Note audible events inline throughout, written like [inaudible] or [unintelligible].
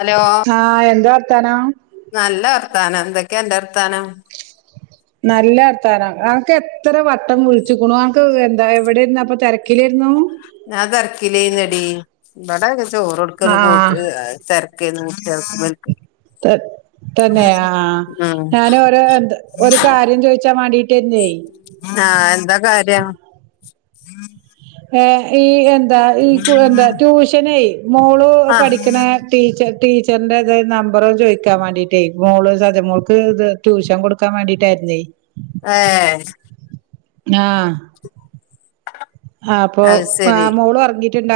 Hello ആഹ് എന്താ വർത്താനം ത്താനം എന്തൊക്കെഅന്റെർത്താനം നല്ലർത്താനം അൻക്ക് എത്ര വട്ടം വിളിച്ചേക്കുണു അതു എന്താ എവിടായിരുന്നു അപ്പൊ തിരക്കിലെര്ന്നു ഞാൻ തിരക്കിൽ ആയിരുന്നീടി ഇവിടെ ചോറൊട്ക്കലും ആഹ് [unintelligible] ക്കായിരുന്നു എന്റെ ഹസ്ബന്റ് ത തന്നേ ആഹ് ഉം ഞാൻ അവരെ ഒരു കാര്യം ചോയിക്കാൻ വേണ്ടീട്ടെര്ന്നെ ആഹ് എന്താ കാര്യം ഏഹ് ഈ എ ന്താ ഈ എന്താ ട്യൂഷനെ മോളു ആഹ് പഠിക്കണ ടീച്ചർ ടീച്ചറിന്റെ ഇത് നമ്പർ ഒന്നും ചോയിക്കാൻ വേണ്ടീട്ടെ മോളു സദ മോൾക്ക്‌ ട്യൂഷൻ കൊടുക്കാൻ വേണ്ടീട്ട് ആയിരുന്നേ ഏഹ്ഹ് ആഹ് ഹാ അപ്പൊ അത് ശരി ആഹ് മോളു ഒറങ്ങി ട്ടിണ്ട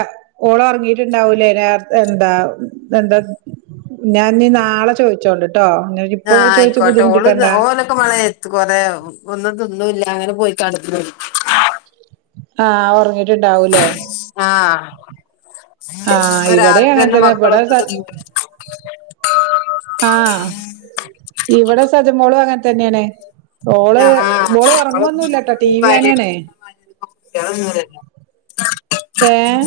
ഓള് ഒറങ്ങീട്ടുണ്ടാവൂല്ലേ രാ എന്താ എന്താ ഞാൻ ഇനി നാളെ ചോയിച്ചോണ്ട് ആഹ് ആയിക്കോട്ടെ ഓള് ദാ ഓലൊക്കെ മഴയത്തു കൊറെ ഒന്നും തൊന്നൂല്ല അങ്ങനെ പോയി കടന്നു ആഹ് ഉറങ്ങീ ആഹ് ആ അപ്പൊ ഇവിടെ അങ്ങനെ രാത്രിയൊന്നും തന്നെ മക്കളൊ ഇവിടെ [unintelligible] തിന്നൂല്ലാരുന്നോ ആഹ് ഇവിടെ സജ മോളും അങ്ങനെ തന്നെയാണ് ഓള് ആഹ് ഓള് നമ്മള് ഉറങ്ങൊന്നൂല്ലാട്ടോ നമ്മള് ടീവീ കാണയാണ് വാരിയടിച്ച് തിന്നണ മാതിരി കുട്ടികള് തിന്നൂലല്ലോ ഏഹ്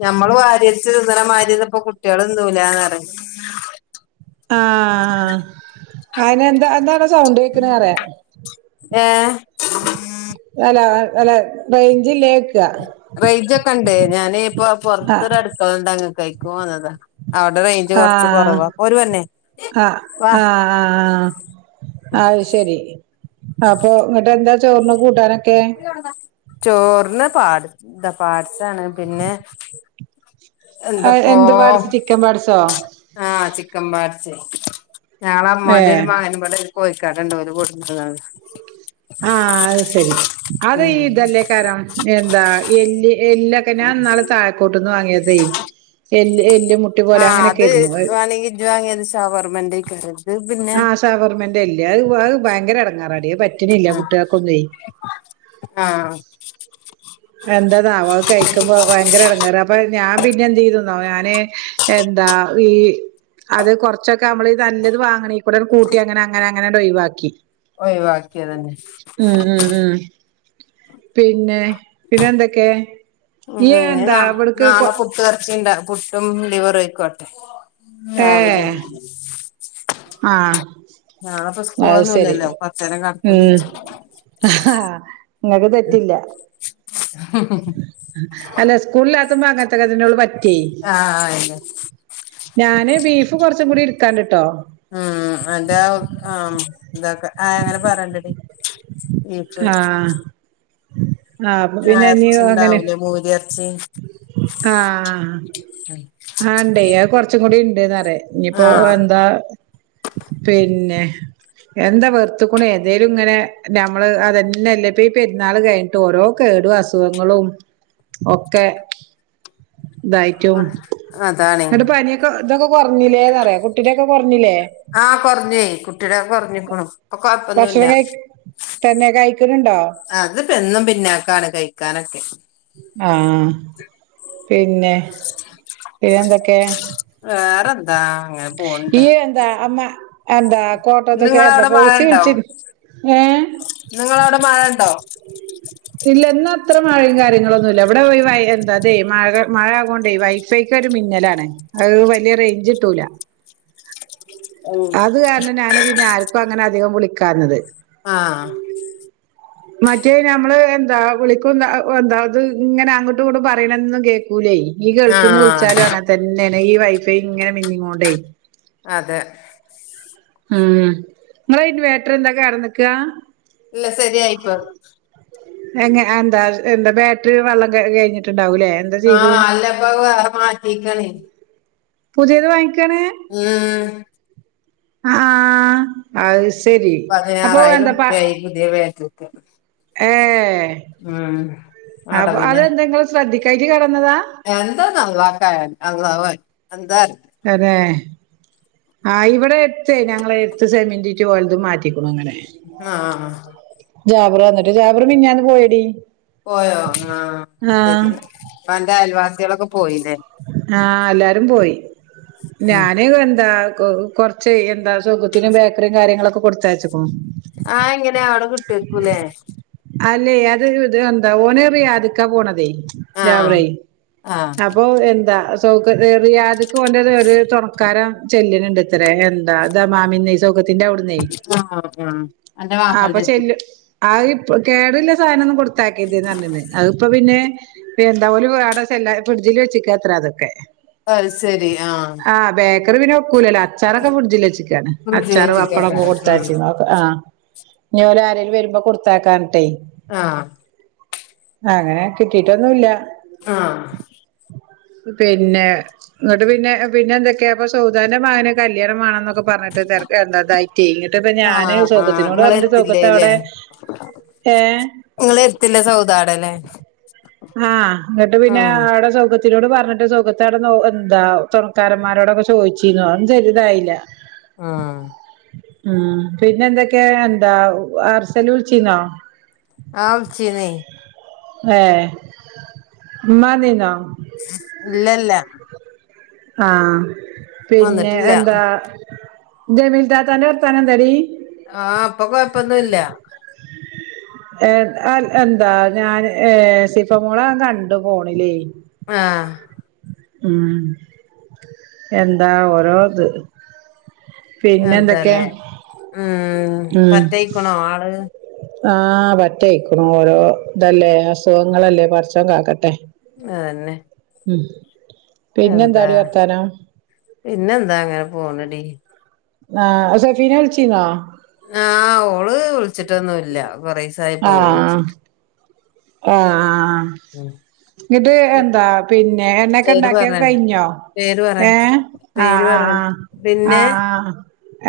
ഞ്ഞമ്മള് വാരി വലിച്ചു തിന്നണ മാതിരിയൊന്നും ഇപ്പോ കുട്ടികള് തിന്നൂലാന്ന് പറയാ ആഹ് അതിനു എന്താ എന്താടോ സൗണ്ട് കേക്കാണെന്നറിയാ ഏഹ് അല്ലാ അല്ല റേഞ്ച് ഇല്ലായിരി റേഞ്ചോക്കെണ്ട് ഞാനേ ഇപ്പൊ ആ പൊറത്തൊരടുക്കള ഇണ്ട് അങ്ങ് [unintelligible] ആ ആ വാ ആ അതു ശെരി അപ്പൊ [unintelligible] ചോറിന് കൂട്ടാനൊ [unintelligible] ചോറിന് പാട്സാണ് പിന്നെ എന്ത് പാട്‌സ് ചിക്കൻ പാട്സോ ആ ചിക്കൻ പാട്‌സ് ഞങ്ങടെ അമ്മോന്റെരു ഏഹ് മകനിവടെ ഒരു കോഴി കടേണ്ട് [unintelligible] ആ അത് സരി അത് ഉം ഇതല്ലെ കര എന്താ എല്ല് എല്ലോ ക്കെ ഞാൻ ഇന്നാള് താഴെക്കോട്ടുന് വാങ്ങിയതെ എ എല്ല് എ ആ അത് വേണെങ്കി ഇജ്ജ് വാങ്ങിയത് ഷവർമേന്റെ ക്കാരത് ആ ഷവർമേന്റെ എല്ലാ അത് വേവ് ഭയങ്കര ഇടങ്ങേറാടി പറ്റണില്യ ആഹ് കുട്ട്യാക്കൊന്നുവേ ആഹ് എന്റെ നാവ് കഴിക്കുംമ്പം ഭയങ്കര ഇടങ്ങേറ് അപ്പൊ ഞാൻ പിന്നെ എന്ത് ചെയ്തിനോ ഞാന് എന്താ ഈ അത് കൊറച്ചൊക്കെ നമ്മള് നല്ലത് വാങ്ങണെ കൊറെത് കൂട്ടി അങ്ങനെ അങ്ങനെ അങ്ങനെ അത്‌ ഒഴിവാക്കി ഴിവാക്കിയതു തന്നെ ഉം ഉം ഉം പിന്നെ പിന്നെ എന്തൊക്കെ ഉം നീയെ ഇനി എന്ത നാ അവർക്ക്- നാളെ പുട്ട് ഇറച്ചിണ്ട പുട്ടും ലിവറും ആയിക്കോടെ ഏ... ആ നാളെപ്പോ അത് സ്കൂളൊന്നും ശരി ഇല്ലല്ലോ കൊറച്ചേരം മ് കടക്കും ചെജ്ജും ആ നിങ്ങക്ക് തെറ്റില്ല അല്ല സ്കൂളില- [inaudible] ആ ആയല്ലോ ഞാന് ബീഫ് കുറച്ചും കൂടി എടുക്കാനുണ്ട് മ് അതാ ആ ഇതൊക്കെ അങ്ങനെ പറഞ്ഞിട്ടുണ്ടടി ആ ആ അപ്പൊ ആഹ് പിന്നെ ഇനി ഇറച്ചി അങ്ങനെ ഉണ്ടാവൂലേ മൂരി ഇറച്ചി ആ ഇണ്ടേയ് അ കൊറച് കുറച്ചു കൂടി ഇണ്ട്ന്ന് പറയാ ഇനി ഇപ്പൊ ആഹ് എന്താ പിന്നെ എന്താ വെറുത്തുക്കുണേയ് എന്തെങ്കിലും ഇങ്ങനെ നമ്മൾ അത് തന്നെ അല്ലെ ഈ പെരുന്നാൾ കഴിഞ്ഞിട്ട് ഓരോ കേടും അസുഖങ്ങളും ഒക്കെ ഇതായിട്ടും അതാണ് ഇങ്ങട്ട് പനി ഒക്കെ ഇതൊക്കെ കുറഞ്ഞില്ലേ ന്ന് പറ കുട്ടിന്റെ ഒക്കെ കുറഞ്ഞില്ലേ ആഹ് കൊറഞ്ഞേ കുട്ടിയുടെ കൊറഞ്ഞിക്കണു ഇപ്പൊ ഭക്ഷണം കഴിക്ക തന്നെ കഴി ആ അത് ഇപ്പം എന്നും പിന്നോക്ക ആണ് കഴിക്കാനൊക്കെ ആ പിന്നെ പിന്നെ എന്തൊക്കെ വേറെന്താ അങ്ങനെ പോണ്ട് ഇയ്യ് എന്താ അമ എന്താ ഇന്ന് കോട്ടത്ത്ക്ക് ഇങ്ങളെ എന്താ അവിടെ മഴ ഫൗസി ഉണ്ടോ വിളിച്ച് ഏഹ് ഇന്ന് ഇങ്ങളെ അവിടെ മഴ ഉണ്ടോ ഇല്ല ഇന്ന് അത്ര മഴയും കാര്യങ്ങളൊന്നും ഇല്ല ഇവിടെ എന്താ ഇത് മഴ മഴ ആയതുകൊണ്ട് വൈഫൈക്ക് ഒരു മിന്നൽ ആണ് അത് വലിയ റേഞ്ച് കിട്ടൂല ഉം അത് കാരണം ഞാൻ പിന്നെ ആർക്കും അങ്ങനെ അധികം അധികം വിളിക്കാഞ്ഞത് ആ മറ്റേ നമ്മൾ എന്താ വിളിക്കും ഇത് ഇങ്ങനെ അങ്ങട്ടും ഇങ്ങട്ടും പറയുന്നത് ഒന്നും കേൾക്കൂലേയ് ഇനി ഗൾഫിൽ നിന്നും ആഹ് വിളിച്ചാലും അങ്ങനെ തന്നെ ഈ വൈഫൈ ഇങ്ങനെ മിന്നിക്കൊണ്ടേയ് അതെ മം ഇങ്ങളെ ഇൻവെർട്ടർ എന്താ കേട് വന്നാക്കാണോ ഇല്ല ശരി ആയി ഇപ്പൊ എങ്ങനെ എന്താ എന്താ ബേട്ടറിയിൽ വെള്ളം കഴിഞ്ഞിട്ട് ആ അല്ല ഇപ്പൊ വേറെ മാറ്റിക്കാണ് പുതിയത് വാങ്ങി ആ അ ആ അത് ശ പതിനാറായിരം റുപ്യ ആയി പുതിയ ബാറ്ററി ക്കെ ഏഹ് അപ്പ അതെന്താ ഇങ്ങള് ശ്രെദ്ധി [unintelligible] എന്തൊ അള്ളാക്കറിയാ അള്ളാഹു അഅ്ലം അതേ ആ ഇവിടെ എട്ത്തെ ഞങ്ങളെ എട്ത്ത് [unintelligible] ഓൽതും മാറ്റി ആഹ് ആഹ് ആഹ് ജാബറു വന്നിട്ട് ജാബറു മിൻഞ്ഞാന്നു പോയെടി. പോയോ ആ സെരി ആഹ് അപ്പ അന്റെ അയൽവാസി ത്യേളക്കും ആഹ് എല്ലാരും പോയി ഞാനെ എന്താ കൊ കൊർച്ചേ എന്താ ഷൗക്കത്തിന് ബേക്കറിം കാര്യങ്ങളൊക്കെ കൊടുത്തയച്ചു. ആ എങ്ങനെയാ അവ്ടെ കിട്ട് ടട്ടേര്ക്കുല്ലേ? അല്ലേ അത് ഇത് എന്ത ഓന് റിയാദിക്ക പോണതേ. ആഹ് ജാബറെയ് ആഹ് അപ്പൊ എന്താ [unintelligible] റിയാദ്ക്ക് ഓന്റെ ഒരു ഒര് തൊണക്കാരൻ ചെല്ലിനിണ്ടത്രേ. ണ്ടാതാ മാമിനെ ഷൗക്കത്തിന്റവ് ടുന്നെ ആഹ് ആഹ് അന്റെ അപ്പ മാപ്പൾന്റെ അടുത്ത് ചെല്ലു അയ് കേട്ല്ല സാനൊന്നും കൊട് ത്താക്കെത് ന്നർഞ്ഞ്ണ് അഅ്പ്പോ പിന്നെ എന്ത ഓല് വാറെ സെല്ലാ ഫ്രിഡ്ജില് വച്ചെക്കാത്രേ അതൊക്കെ. അത് ശരി ആഹ് ആ ബേക്കറി പിന്നെ ഒക്കൂലല്ലോ. അച്ചാറൊക്കെ ഫ്രിട്ജില് വച്ചീക്കാണ്. അച്ചാറ്, പപ്പടം [unintelligible] വിജയച്ചിക്കക്കാരൻ ഉം കൊടുത്തയ്ച്ചിന് ക്കെ ആ. ഞ്ഞോ ആരേലും വരുമ്പ കൊട്ത്ത ത്താക്കാൻട്ടേ. ആഹ്. അങ്ങനെ കിട്ടിട്ടൊന്നുല്ല. ആഹ്. പിന്നെ ന്നിട്ട് പിന്നെ പിന്നെ എന്തൊക്കെയാ ആപ്പോ സൗദാന്റെ മഅനൊ കല്യാണം വാണം ന്നൊക്കെ പർ ഞ്ഞിട്ട് തെര [unintelligible] ന്നിട്ട് പ്പ ആഹ് ഞാന് ആഹ് സൗകത്തിനോട് ഇങ്ങള് അർഞ്ഞ് ട്ട് എത്തില്ലേല്ലേ സൗകത്തവ്ടെ ഏഹ് ഇങ്ങള് എത്തില്ല സൗദാടല്ലേ ആഹ് എന്നിട്ട് പിന്നെ ഉം ആടെ സൗകത്തി ത്തിനോട് പറഞ്ഞിട്ട് സുഖത്തേ കിടന്ന് എന്താ തൊറക്കാരൻമാരോടെക്കെ ഒക്കെ ചോദിച്ച് ഒന്നും ശരിയായില്ല. ആ ആ പിന്നെന്തൊക്കെ എന്താ [unintelligible] ച്ചിനോ ആ വിൾച്ചിനേ ഏ ഇമ്മ വന്നിനോ ഇല്ലല്ല ആ പിന്നെ വന്നിട്ടില്ല എന്താ? ജമീൽ താത്താന്റെ വർത്താനം എന്തടി? ആ ഇപ്പൊ കൊഴപ്പന്നുല്ല എ എൽ എന്താ ഞാന് ഏ സിഫ മോളേ ഞാൻ കണ്ടു ഫോണില് ആഹ് ഉം എന്താ ഓരോത്. എന്താല്ലേ ഉം ഉം പറ്റയ്ക്കണോ ആള് ആ പറ്റയ്ക്കണു ഓരോ ഇതല്ലേ അസുഖങ്ങളല്ലേ? പടച്ചോൻ കാക്കട്ടെ. അതന്നെ ഉം എന്താ പിന്നെന്താടി വർത്താനം പിന്നെ എന്താ അങ്ങനെ പോണടി. ആ സജീന വിളിച്ചീന്നോ? ആ ഓള് വിളിച്ചു. റ്റൊന്നുല്ല കൊറെസായി പ്പ ഓൾ വിച്ചി ആഹ് ഇത് എന്താ പിന്നെ എണ്ണക്കെ പേര് ഇണ്ടാക്കിയൊക്കെ പറഞ്ഞണ്ട കഴിഞ്ഞോ പേര് പറയാൻ ഏ പറ്റില്ല ആ പേര് ആ പറയാൻ പറ്റില്ല ആ പിന്നെ ആഹ്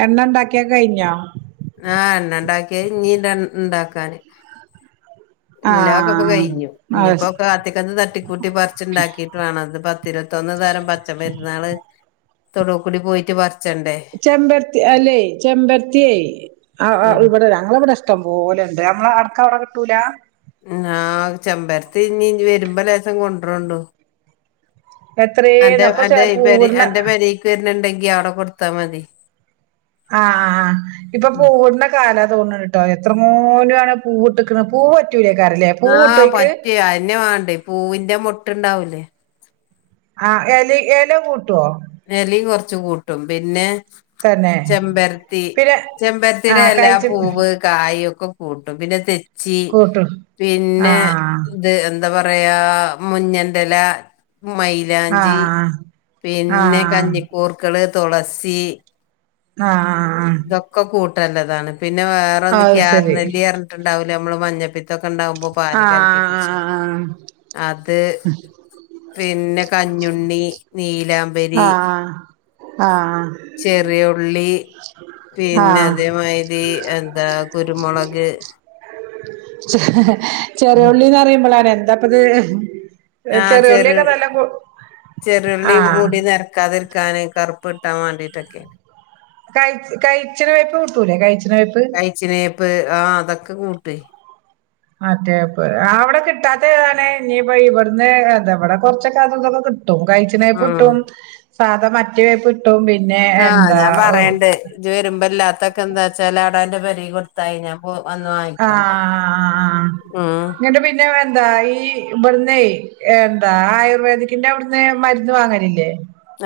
എണ്ണണ്ടാക്കിയൊക്കെ കഴിഞ്ഞൊ ആ എണ്ണണ്ടാക്കിയെ ഇനീ ടൺ ഇണ്ടാക്കാന് ല്ലാ അക്കോ പ്പ ആഹ് കയ്ഞ്ഞു അത് ഇഞ്പ്പക്കെ അതികന്ന് തട്ടി കൂട്ടി പർച്ച്ണ്ടാകിട്ട് വേണം ത് പ്പ തിര ത്തെന്നു തരം പച്ചമര്ന്നള് തൊടുകൂടി പോയിട്ട് പർ ചെമ്പര്ത്തി അല്ലേ ചെമ്പരത്യേ അ അ ഉം വടെ ഞങ്ങളവടെ ഇഷ്ട്ടം പോലണ്ട് ആ ആർക്കവടെ കിട്ടൂല ഞാൻ ചെമ്പര്ത്തി ഇഞ് ജ്ജ് വരുമ്പം ലേസം കൊൻഡ്രോണ്ടു എത്രേന്ന് അന്റെ അപ്പൊ ചെ അന്റെ പെര പൂവിട്ണ അന്റെ പെരീക്കെര്ന്ന്ണ്ടങ്കി യവ്ടെകൊട്ത്താ മതി. ആ ആ ഇപ്പം ഉം. പൂവ്ട്ണ കാല തോന്ന്ണ്ട്ട്ടോ എത്രങ്ങാനാണ് പൂവ്ട്ട്ക്ക്ണ് പൂവ് പറ്റൂലേക്കാരല്ലേ പൂവ് ആഹ് കിട്ടോയ്ക്ക് പറ്റിയ ആയ്ന്നെയാ മാണ്ടേ പൂവിന്റെ മൊട്ട്ണ്ടാവും അഹ് എലയ് എലകൂട്ടുവോ എലേം കൊറച്ച് കൂട്ടും പിന്നെ തന്നെ ചെമ്പരത്തി പിന്നെ ചെമ്പരത്തീടെ ആഹ് എല കഴിച്ച് പൂവ് കായ് ഒക്ക് [unintelligible] കൂട്ടും പിന്നെ തെച്ച് ച്ചി കൂട്ടും പിന്നെ ആഹ് ഇത് എന്ത് ന്താ പറയാ മുഞ്ഞെന്റെലാ മൈലാഞ്ചി ആഹ് പിന്ന് പിന്നെ ആഹ് കഞ്ഞിക്കൂർക്കള് തൊളസി ആഹ് ആഹ് തൊക്കെ കൂട്ട് നല്ലതാണ് പിന്നെ വേറൊന്ന് അത് ശരി കീയാർനെല്ലി പർഞ്ഞിട്ടുണ്ടാവ് ഞമ്മള് മഞ്ഞപിത്തം ത്തം ഒക്കെ ഇണ്ടാവുമ്പോ പാലിൽ കലക്കി കുടിച്ചാ ആഹ് അത് പിന്നെ കഞ്ഞുണ്ണി നീലാംബരി ആ ആഹ് ചെറിയ ഉള്ളി പിന്നെ ആഹ് അതേമാതിരി എന്താ കുരുമുളക് [inaudible] ഉം ചെറിയൊള്ളിന്ന് പറയുമ്പളണേ [unintelligible] ആഹ് ചെറി ചെറിയുള്ളി ആഹ് മുടി നേർക്കത്തിർ കാണെ കറുപ്പുണ്ടാവാൻ വേണ്ടിട്ടേക്കേ കൈ കൈചെറെപ്പ് കിട്ടൂല്ലേ കൈചെറെപ്പ് കഴിച്ചിനേപ്പ് [unintelligible] അതെപ്പ അവിടെ കിട്ടാത്തതേതാണ് ഇനിയിപ്പം ഇവിടുന്നെ ഇവിടെ കുറച്ചൊക്കെ അത് ഇതും ഒക്കെ കിട്ടും. [unintelligible] പാദമറ്റവെപ്പ് ആ ഞാൻ പേറേണ്ട് ഇനി വരുമ്പോ ഇല്ലാത്തെക്കെ എന്താച്ചാൽ [unintelligible] ആആഹ് ഉം നിട്ട് പിന്നെ ന്തായി ഇവിടുന്നെ എന്താ ആയുർവേദിക്കിന്റവിടുന്ന് മരുന്ന് വാങ്ങുണില്ലേ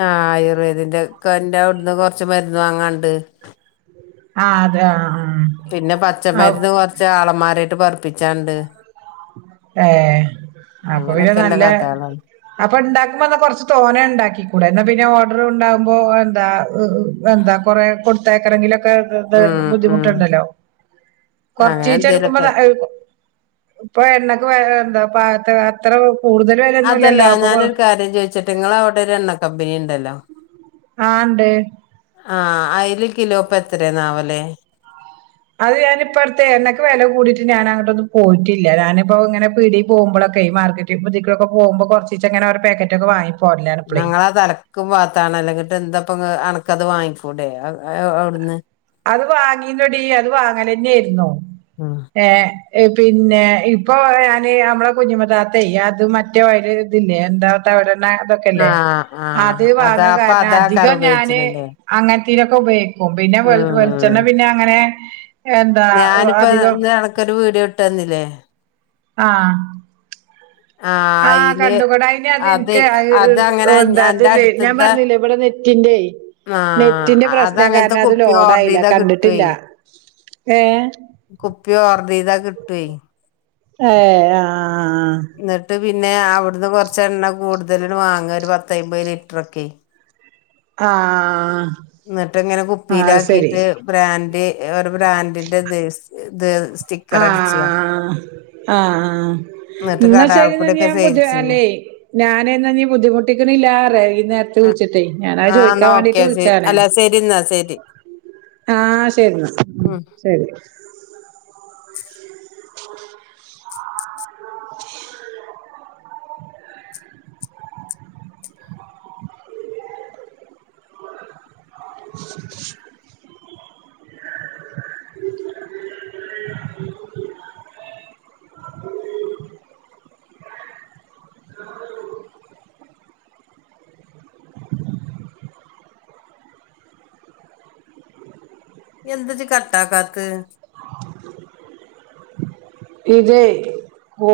ആഹ് ആയുർവേധിക്കന്റവിടുന്ന് കുറച്ചു മരുന്ന് വാങ്ങാനുണ്ട് അഹ് അത് ആഹ് പിന്നെ ആഹ് പച്ചമരുന്ന് കൊറച്ച് ആളമ്മാരെ [unintelligible] വാർപ്പിച്ചാണ്ടെ അപ്പോ പിന്നെ അങ്ങനെയൊക്കെല്ല നല്ല കഥകളാണ് അപ്പോ ഇണ്ടാക്കോ അതോ കൊറച്ച് [unintelligible] ഇണ്ടാക്കിക്കൂടെ [unintelligible] എന്താ എന്താ കൊറേ [unintelligible] [unintelligible] ഉം ഉം ബുദ്ധിമുട്ടിണ്ടല്ലോ അങ്ങനെ കൊറച്ചീച്ചേ എടുക്കുമ്പോ എന്തേലൊക്കെ [unintelligible] ഇപ്പൊ എണ്ണക്കു [unintelligible] [unintelligible] അതല്ലാ ഞാനൊരു കാര്യം ചോദിച്ചിട്ട് ഇങ്ങള് അവിടെ ഒരു എണ്ണക്കമ്പിനിയിണ്ടല്ലോ ആ ഇണ്ട് ആ അയില് കിലോ ഇപ്പ എത്രയാവുല്ലേ അത് ഞാൻ ഇപ്പടുത്ത് എണ്ണക്കു വെല കൂടിട്ട് ഞാൻ അങ്ങോടൊന്നും പോയിട്ടില്ലാ ഞാനിപ്പോ ഇങ്ങനെ പീടി പോകുമ്പൊളൊക്കെ [unintelligible] കൊറച്ചീച്ചൊക്കെ പാക്കറ്റൊക്കെ വാങ്ങി പോരലാണ് ഇപ്പളേ ഞങ്ങളത് അലക്കു ഭാഗത്താണ് [unintelligible] എന്തപ്പ [unintelligible] നക്കത് വാങ്ങിഫൂടെ അവിടന്ന് അത് വാങ്ങിയല്ലോടി അത് വാങ്ങല് തന്നെയാരുന്നു ഏ പിന്നെ ഇപ്പോ [unintelligible] നമ്മടെ കുഞ്ഞുമത്താത്തെ അത് മറ്റേ [unintelligible] [unintelligible] [unintelligible] [unintelligible] അതൊക്കെയില്ലേ ആഹ് അത് ആഹ് അതാ വാങ്ങാൻ അപ്പൊ കാരണം അതാക്കാറ് അധികം ഞാന് ഉപയോഗിച്ചിണില്ലേ അങ്ങനെ തൊക്കെ ഉപയോഗിക്കും മൊബൈനാ വെൽ [unintelligible] പിന്നങ്ങനെ ങ് ഞാനിപ്പ നിനക്കൊരു വീഡിയോ ഇട്ട് തന്നില്ലേ ആ ആഹ് ആ അയില് കണ്ടു അയിന് അത് അതെ അതങ്ങനെ എന്റെ നിനക്ക് അടുത്തത്തെ ഇവിടെ നെറ്റിൻ്റേ ആഹ് നെറ്റിൻ്റെ പ്രശ്‌നാ അതങ്ങനത്തെ കാരണം അത് കുപ്പി ഓർഡർ ലോഡായില്ലാ ചെയ്താ കിട്ടുവേ കണ്ടിട്ടില്ലാ ഏ പ്പ് [unintelligible] ആഹ് ആ... ആ ആ എന്നിട്ട് പിന്നെ അവിടന്ന് കൊറച്ചെണ്ണ കൂടുതല് വാങ്ങ് ഒരു പത്തയ്‌മ്പത് ലിറ്ററൊക്കെ ആ എന്നിട്ടിങ്ങനെ കുപ്പീലാക്കീട്ട് ബ്രാൻഡ് അവരുടെ ബ്രാൻഡിൻ്റെ [unintelligible] ആ ആ എന്നിട്ട് ന്നാ ശരി കടാൾക്കൂടെ ഒക്കെ സെയിൽസ് ചെയ്യ [unintelligible] ഞാനേ എന്നാ ബുദ്ധിമുട്ടിക്കണില്ലാ [unintelligible] ഞാൻ അത് ആഹ് എന്നാ ചോദിക്കാൻ വേണ്ടീട്ട് ഓക്കെ ശരി വിളിച്ചതാ അല്ല ശരി എന്നാ ശരി ആ ശരി ഉം ആ [inaudible] [unintelligible] [unintelligible] [unintelligible] [unintelligible] എന്ത് ജ്ജ് കട്ടാക്കാത്ത്. ഇതേ വോ